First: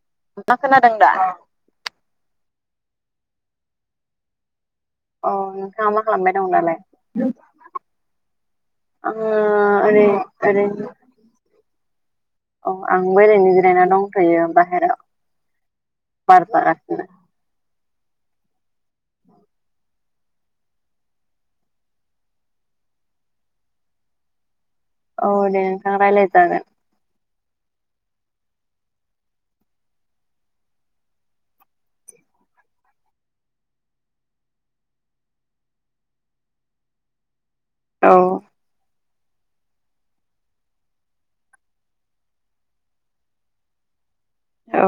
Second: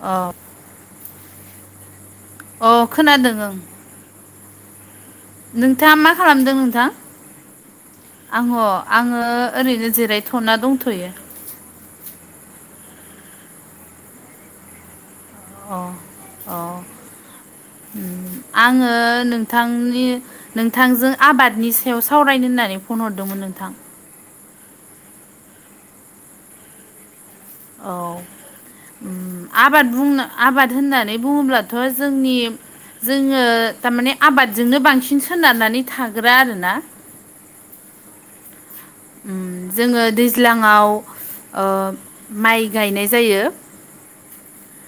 औ नोंथां खोनादों दा? अ खोनादों ओं औ नोंथाङा मा खालामबाय दं खालामदों दालाय नोंथां आहङो आङो ओरैनो ओरै जिरायथ'ना ओरैनो दंथ'यो। औ आंबो ओरैनो जिरायना दंथ'यो बाहेरायाव अ बार अ जागासिनो ओम आङो नोंथांनि नोंथांजों आबादनि सायाव सावरायनो होननानै फन हरदोंमोन नोंथां औ दे राइलाय जागोन औ उम आबाद बुंनो आबाद होननानै बुङोब्लाथ' जोंनि जोङो तामाने आबादजोंनो बांसिन सोनारनानै थाग्रा आरोना औ उम जोङो दैज्लाङाव ओ माइ गायनाय जायो। औ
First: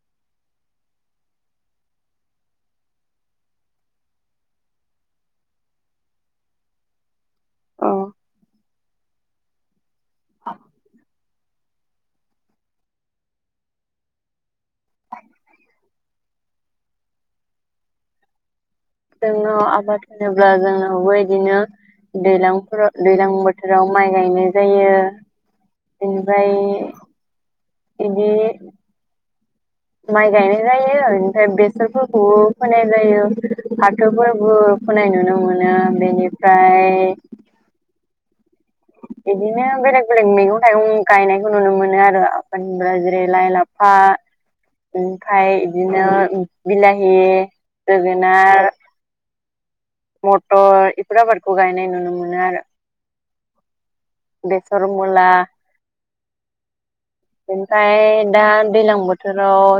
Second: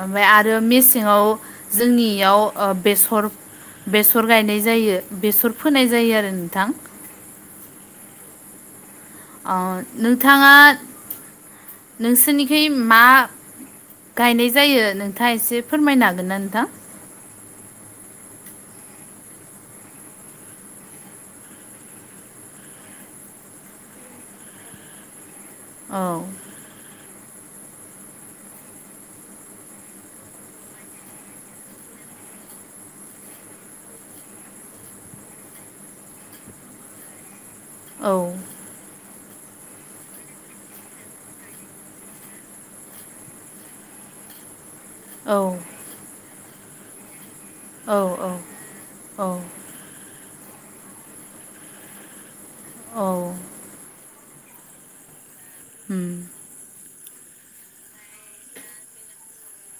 ओमफाय आरो मेसेङाव जोंनियाव ओ बेसर बेसर गायनाय जायो बेसर फोनाय जायो आरो नोंथां अ अ नोंथाङा नोंसोरनिखाय मा गायनाय जायो नोंथाङा एसे फोरमायनो हागोन ना नोंथां जोंनाव आबाद होनोब्ला जोंनावबो इदिनो दैलांफोराव दैलां बोथोराव माइ गायनाय जायो। औ बिनिफ्राय इदि माइ गायनाय जायो ओमफाय बेसरफोरखौबो फोनाय जायो फाथोफोरबो फोनाय नुनो मोनो बेनिफ्राय औ बिदिनो बेलेग बेलेग मैगं थाइगं गायनायखौ नुनो मोनो आरो आफाना जेरै लाइ, लाफा [inaudible] ओमफाय बिदिनो बिलाहि औ औ जोगोनार औ मटर इफोर आबादखौ गायनाय नुनो मोनो आरो औ बेसर, मुला उम ओमफाय दा दैलां बोथोराव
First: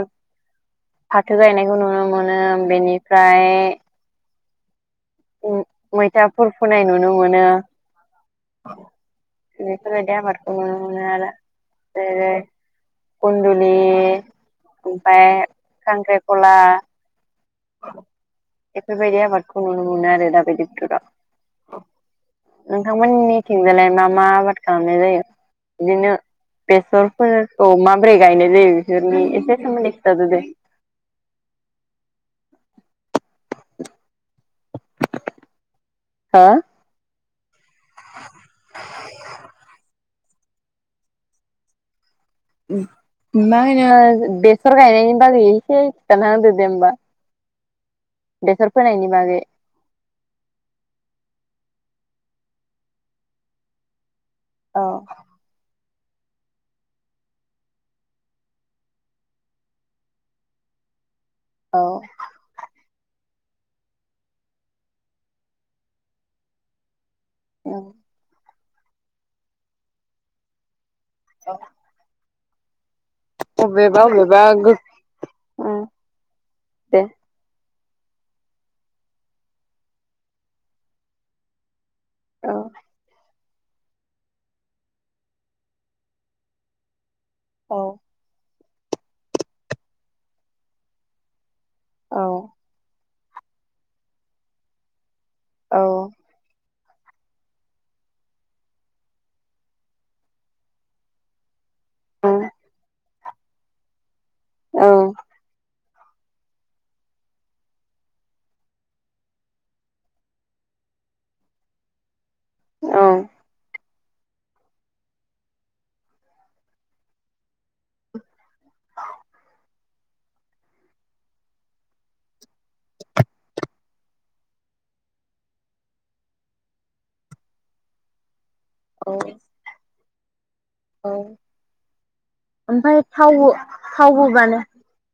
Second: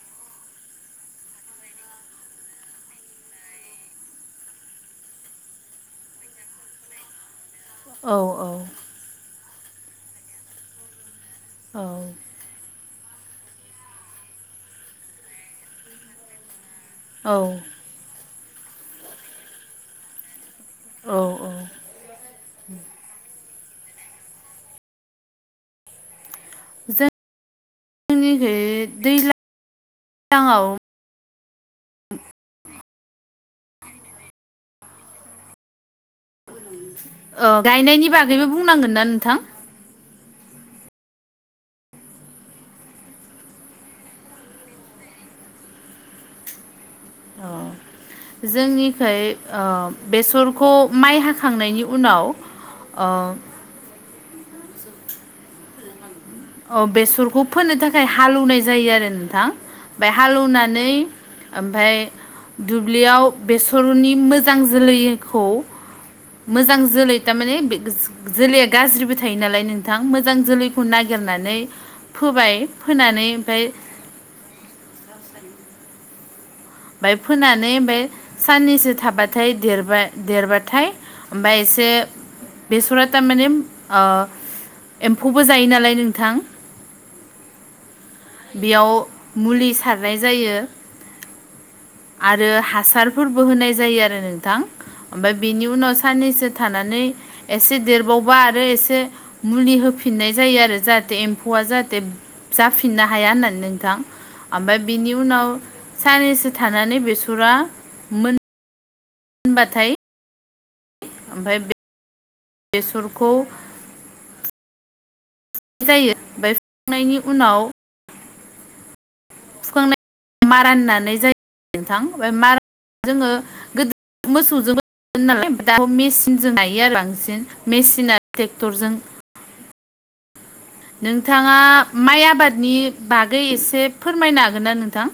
फाथो गायनायखौ नुनो मोनो बेनिफ्राय मैथाफोर फोनाय नुनो मोनो औ औ बेफोरबादि आबादखौ नुनो मोनो आरो औ [unintelligible] खन्दुलि ओमफाय खांख्रिखला औ बेफोरबायदि आबादखौ नुनो मोनो आरो दा बादि औ नोंथांमोननि नोंसोरनिथिंजालाय मा मा आबाद खालामनाय जायो बिदिनो बेसर अ माबोरै जोंनिखै गायनाय जायो बेसोरनि एसे सोमोन्दै खिथादोदे दैज्लाङाव हा अ गायनायनि बागैबो बुंनांगोन ना नोंथां मा होनो बेसर गायनायनि बागै एसे खिन्थाना होदो दे होमबा अ बेसर फोनायनि जोंनिखै बागै ओम बेसरखौ माइ हाखांनायनि उनाव ओम औ अ बेसरखौ फोनो थाखाय हालौवनाय जायो आरो नोंथां फाय हालौवनानै औ ओमफ्राय दुब्लियाव बेसरनि मोजां जोलैखौ मोजां जोलै थारमाने जोलैया गाज्रिबो थायो नालाय नोंथां मोजां जोलैखौ नागिरनानै फोबाय फोनानै ओमफ्राय अबेेबा अबेबा गो दे बाय फोनानै ओमफ्राय साननैसो थाबाथाय देरबाय देरबाथाय ओमफ्राय एसे औ बेसरा थारमाने एम्फौबो जायो नालाय नोंथां औ बेयाव मुलि सारनाय जायो औ आरो हासारफोरबो होनाय जायो आरो नोंथां ओमफ्राय बेनि औ उनाव साननैसो थानानै एसे देरबावबा आरो एसे मुलि होफिननाय जायो आरो जाहाथे एम्फौआ जाहाथे जाफिननो हाया होननानै नोंथां ओमफ्राय औ बिनि उनाव साननैसो थानानै बेसरा मोन होनबाथाय ओमफ्राय औ बेसरखौ नाय जायो ओमफ्राय फुखांनायनि उनाव [inaudible] फुखांनाय मारान नानाय जायो नोंथां मार जोङो गोदो मोसौजोंबो नालाय दा मेसिनजों नायो आरो बांसिन मेसिना ट्रेक्टर जों [inaudible] नोंथाङा माइ आबादनि ओमफ्राय बागै थावबो एसे थावबो फोरमायनो बानो हागोन ना नोंथां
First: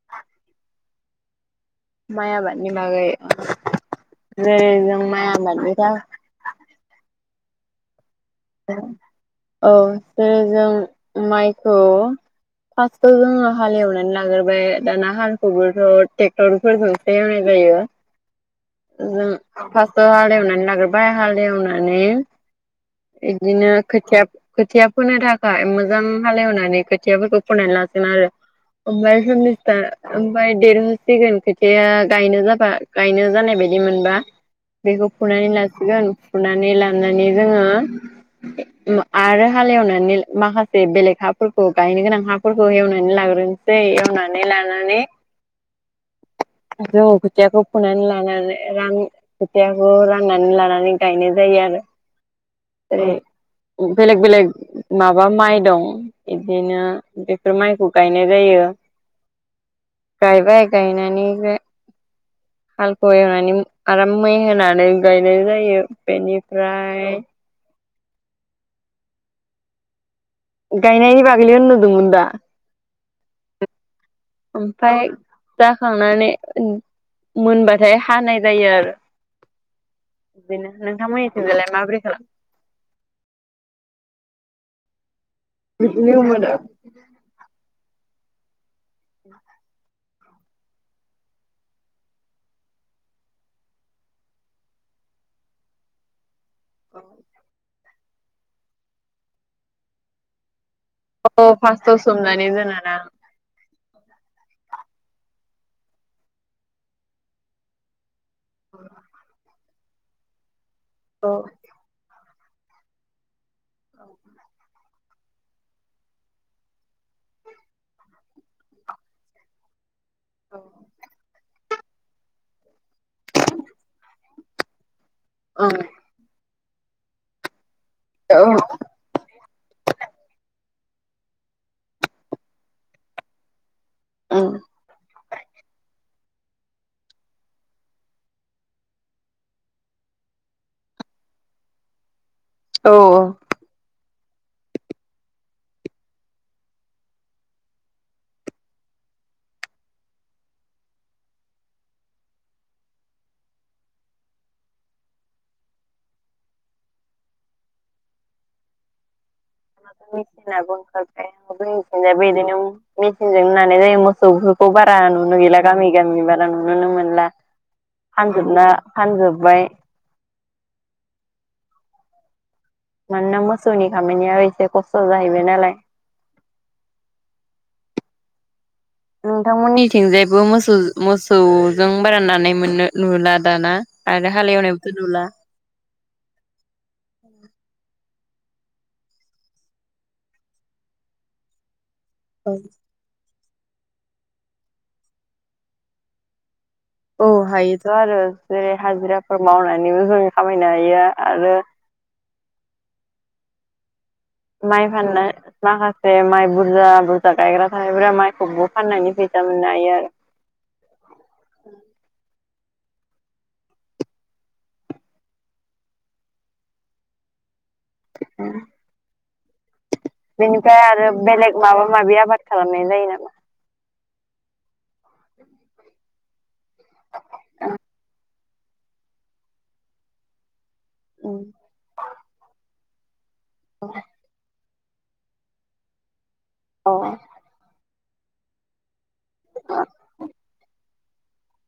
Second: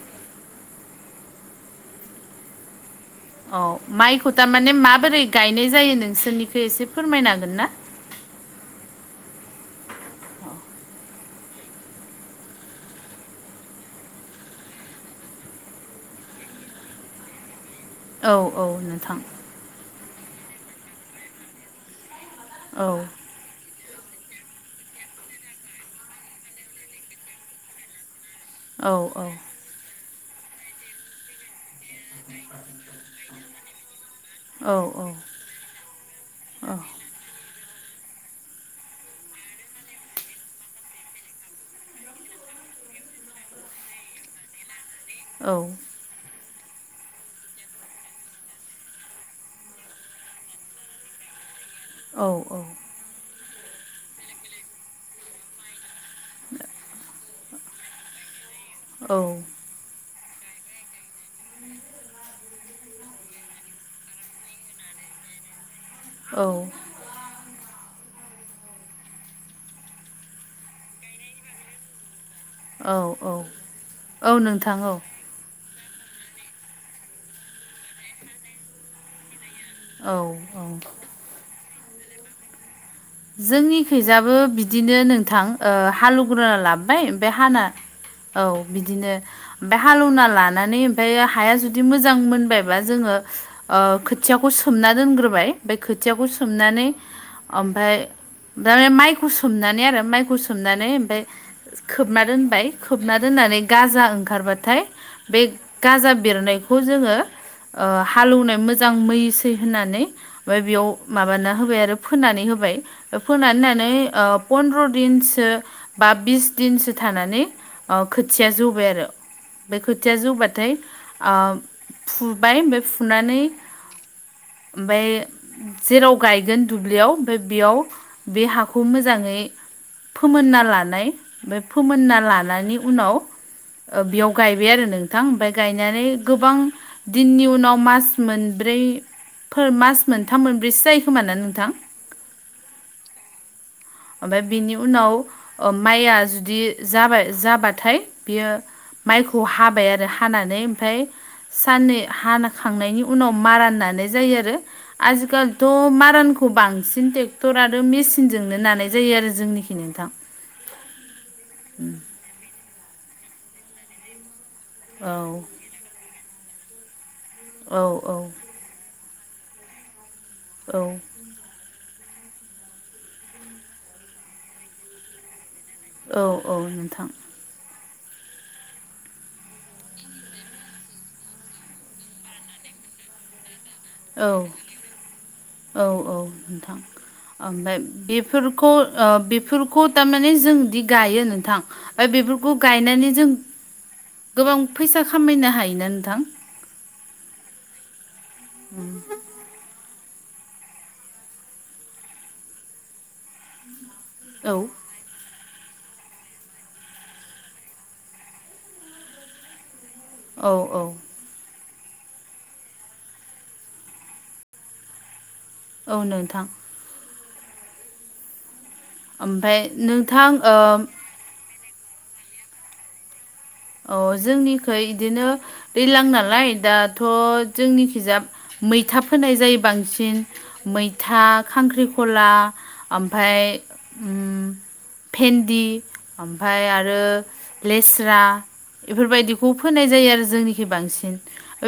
माइ आबादनि बागै औ माइखौ जेरै थारमाने जों माबोरै माइ गायनाय आबादनिखौ जायो नोंसोरनिखै एसे फोरमायनो हागोन ना औ जे जों माइखौ फार्स्टआव जोङो हाल एवनानै लाग्रोबाय दाना हालखौबोथ' ट्रेक्टरफोरजों एवनाय जायो औ औ नोंथां जों फार्स्टआव हाल एवनानै लाग्रोबाय हाल एवनानै औ बिदिनो खोथिया खोथिया फोनो थाखाय मोजां हाल एवनानै खोथियाफोरखौ फोनानै लासिगोन आरो औ ओमफ्राय जोंनिजा ओमफ्राय देरहोसिगोन खोथिया गायनो जाबा गायनो जानाय बायदि मोनबा औ बेखौ औ फुनानै लासिगोन फुनानै लानानै जोङो [inaudible] आरो हालएवनानै माखासे बेलेग हाफोरखौ गायनो गोनां हाफोरखौ एवनानै लाग्रोनो एवनानै लानानै औ जोङो खोथियाखौ फुनानै लानानै रां खेथियाखौ राननानै लानानै गायनाय जायो आरो औ औ बेलेग बेलेग माबा माइ दं बिदिनो बेफोर माइखौ गायनाय जायो। औ गायबाय गायनानैबो हालखौ एवनानै आराम मै होनानै गायनाय जायो औ बेनिफ्राय गायनायनि बागलि होन नुदोंमोन दा औ औ औ नोंथां औ ओमफ्राय जाखांनानै मोनबाथाय हानाय जायो आरो औ बेनो औ नोंथां मिनिथिंजालाय माबोरै खालाम जोंनिखैजाबो बिदिनो नोंथां ओ हालवग्रा लाबोबाय ओमफ्राय हाना औ बिदिनो ओमफफ्राय हालेवना लानानै ओमफ्राय हाया जुदि मोजां मोनबायबा जोङो ओ खोथियाखौ सोमना दोनग्रोबाय ओमफ्राय खोथियाखौ सोमनानै ओमफ्राय दा माइखौ सोमनानै आरो माइखौ सोमनानै ओमफफ्राय औ फार्स्टआव खोबना सोमनानै दोनबाय दोनोना खोबना दोननानै गाजा ओंखारबाथाय बे गाजा बेरनायखौ जोङो ओ हालौवनाय मोजां मैसै होननानै ओमफ्राय बेयाव ओं माबाना होबाय आरो फोनानै होबाय फोनानै होनानै ओ फनद्र दिनसो बा बिस दिनसो थानानै ओ खोथिया जौबाय आरो बे खोथिया जौबाथाय ओ फुबाय ओमफफ्राय फुनानै ओमफ्राय जेराव गायगोन दुब्लियाव ओमफ्राय बेयाव बे ओं हाखौ मोजाङै फोमोनना लानाय बे फोमोनना लानायनि उनाव ओ बेयाव गायबाय आरो नोंथां ओमफफ्राय गायनानै गोबां दिननि उनाव मास मोनब्रैफोर मास मोनथाम मोनब्रैसो जायो खोमा ना नोंथां औ ओमफ्राय बिनि उनाव ओ माइआ जुदि जाबाय जाबाथाय बियो माइखौ हाबाय आरो हानानै ओमफ्राय साननै हानाखांनायनि उनाव मारा नानाय जायो आरो आजिखाालथ' मारानखौ बांसिन ट्रेक्टर आरो मेसिनजोंनो नानाय जायो आरो जोंनि मेसिनाबो ओंखारबाय जोंनिथिंजायबो बिदिनो मेचनजों नानाय जायो मोसौ खौ बारा औ नुनो गैला गामि गामि बारा नुुनोनो मोनला औ औ फानजोबना फानजोब्बाय औ मानोना मोसौनि खामानिया एसे खस्थ' जाहैबाय नालाय औ औ नोंथां नोंथांमोननिथिंजायबो मोसौ मोसौजों बारानानाय मोननो नुला दाना औ आरो हाल एवनायबोथ' नुला औ औ नोंथां ओमफ्राय बेफोरखौ बेफोरखौ थारमाने जोंदि गायो नोंथां ओमफ्राय औ बेफोरखौ गायनानै जों गोबां फैसा खामायनो हायोना नोंथां? औ हायोथ' आरो जेरै हाजिराफोर मावनानैबो जों खामायनो हायो आरो औ माइ फाननो माखासे माइ बुरजा बुरजा गायग्रा थनायफोरा माइखौबो फाननायनि फैसा मोननो हायो आरो औ औ औ नोंथां ओम ओमफाय नोंथां ओ आरो बेलेग माबा माबि आबाद खालामनाय जायो नामा अ जोंनिखै बिदिनो दै्लां नालाय दाथ' जोंनि खिजाब मैथा फोनाय जायो बांसिन मैथा नामा खांख्रिखला ओमफाय ओम भेन्दि ओमफ्राय अ आरो औ लेस्रा बेफोरबायदिखौ फोनाय जायो आरो जोंनिखि बांसिन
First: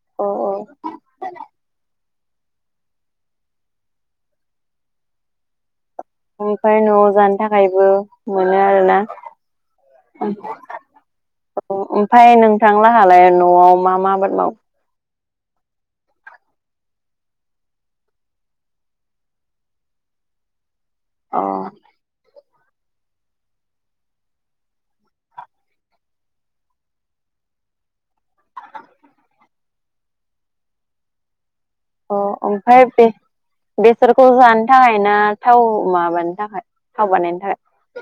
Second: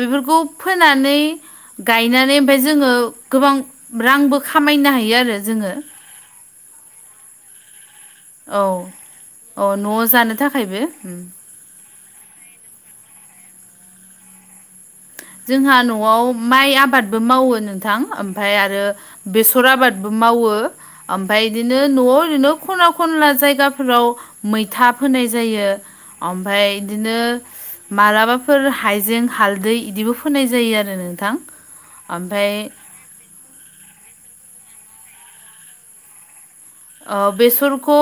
बेफोरखौ औ फोनानै गायनानै ओमफाय जोङो गोबां रांबो खामायनो हायो आरो जोङो मफ्राय न'आव जानो थाखायबो मोनो औ आरोना औ न'आव जानो थाखायबो उम औ ओमफ्राय नोंथांलाहालाय न'आव मा मा आबाद माव जोंहा न'आव माइ आबादबो मावो नोंथां ओमफ्राय आरो बेसर आबादबो मावो ओमफ्राय अ बिदिनो न'आव ओरैनो खना खनला जायगाफोराव मैथा फोनाय जायो ओमफ्राय बिदिनो मालाबाफोर हायजें हालदै बिदिबो फोनाय जायो आरो नोंथां अ ओमफ्राय बे बेसरखौ जानो थाखाय ना थाव माबानो थाखाय थाव ओ बानायनो थाखाय बेसरखौ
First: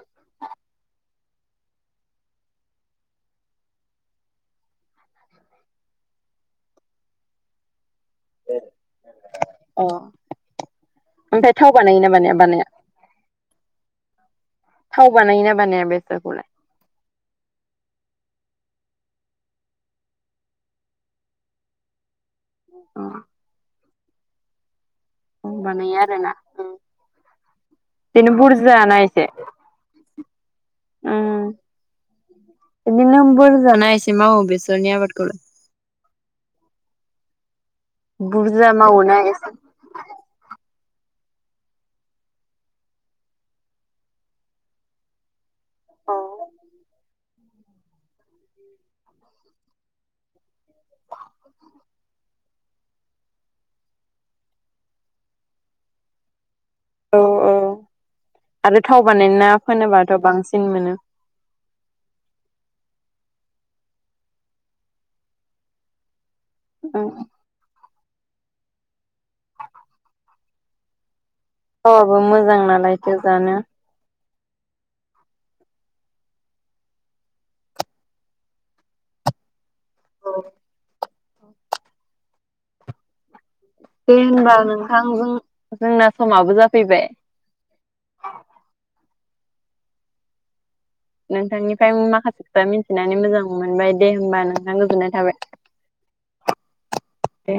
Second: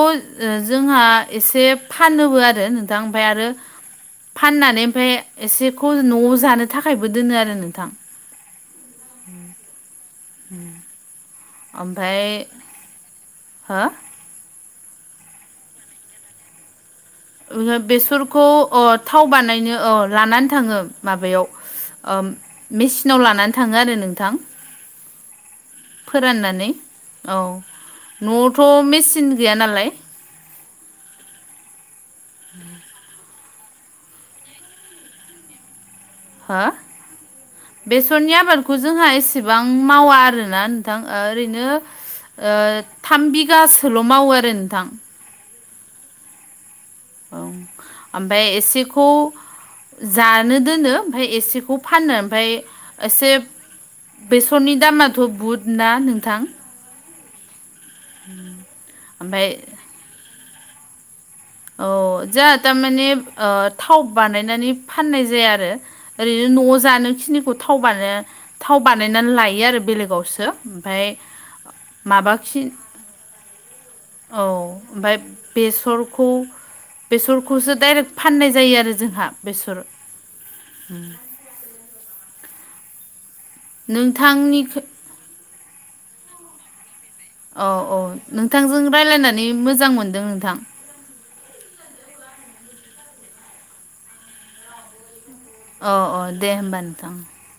जोंहा एसे फानोबो आरो नोंथां ओमफ्राय आरो फाननानै ओमफ्राय एसेखौ न'आव जानो थाखायबो दोनो आरो नोंथां अ ओमफ्राय थाव बानायोना ओमफ्राय बानाया बानाया हो थाव बानायो ना बानाया बेसरखौलाय बेसरखौ अ थाव बानायनो अ लानानै थाङो माबायाव मेचिनाव अ लानानै थाङो आरो नोंथां बानायो आरोना फोराननानै औ बिदिनो न'आवथ' बुरजाना मेचिन गैया नालाय ओम बिदिनो बुरजा ना एसे मावो बेसरनि आबादखौलाय हो बेसरनि बुरजा आबादखौ जोंहा मावोना एसे एसेबां मावा आरोना नोंथां ओरैनो थाम बिगासोल' मावो आरो नोंथां औ ओं ओमफ्राय एसेखौ जानो दोनो ओमफ्राय एसेखौ फाननो ओमफ्राय एसे बेसरनि दामाथ' बुहुद ना नोंथां औ औ आरो थाव बानायनो ना ओमफ्राय फोनोबाथ' बांसिन मोनो औ जों थारमाने थाव बानायनानै फाननाय जाया आरो ओरैनो न' जानो खिनिखौथ थाव थाव बानायनानै लायो आरो बेलेगावसो ओमफ्राय रावाबो मोजां माबाखि नालाय बेखौ जानो औ ओमफ्राय बेसर खौ बेसरखौसो दाइरेक्ट फाननाय जायो आरो जोंहा बेसर औ उ दे होनबा नोंथांनि नोंथां जोंना समाबो जाफैबाय औ औ नोंथांजों रायज्लायनानै मोजां मोनदों नोंथां नोंथांनिफ्राय माखासे खोथा मिथिनानै मोजां मोनबाय दे होमबा नोंथां गोजोननाय थाबाय अ औ दे होमबा नोंथां दे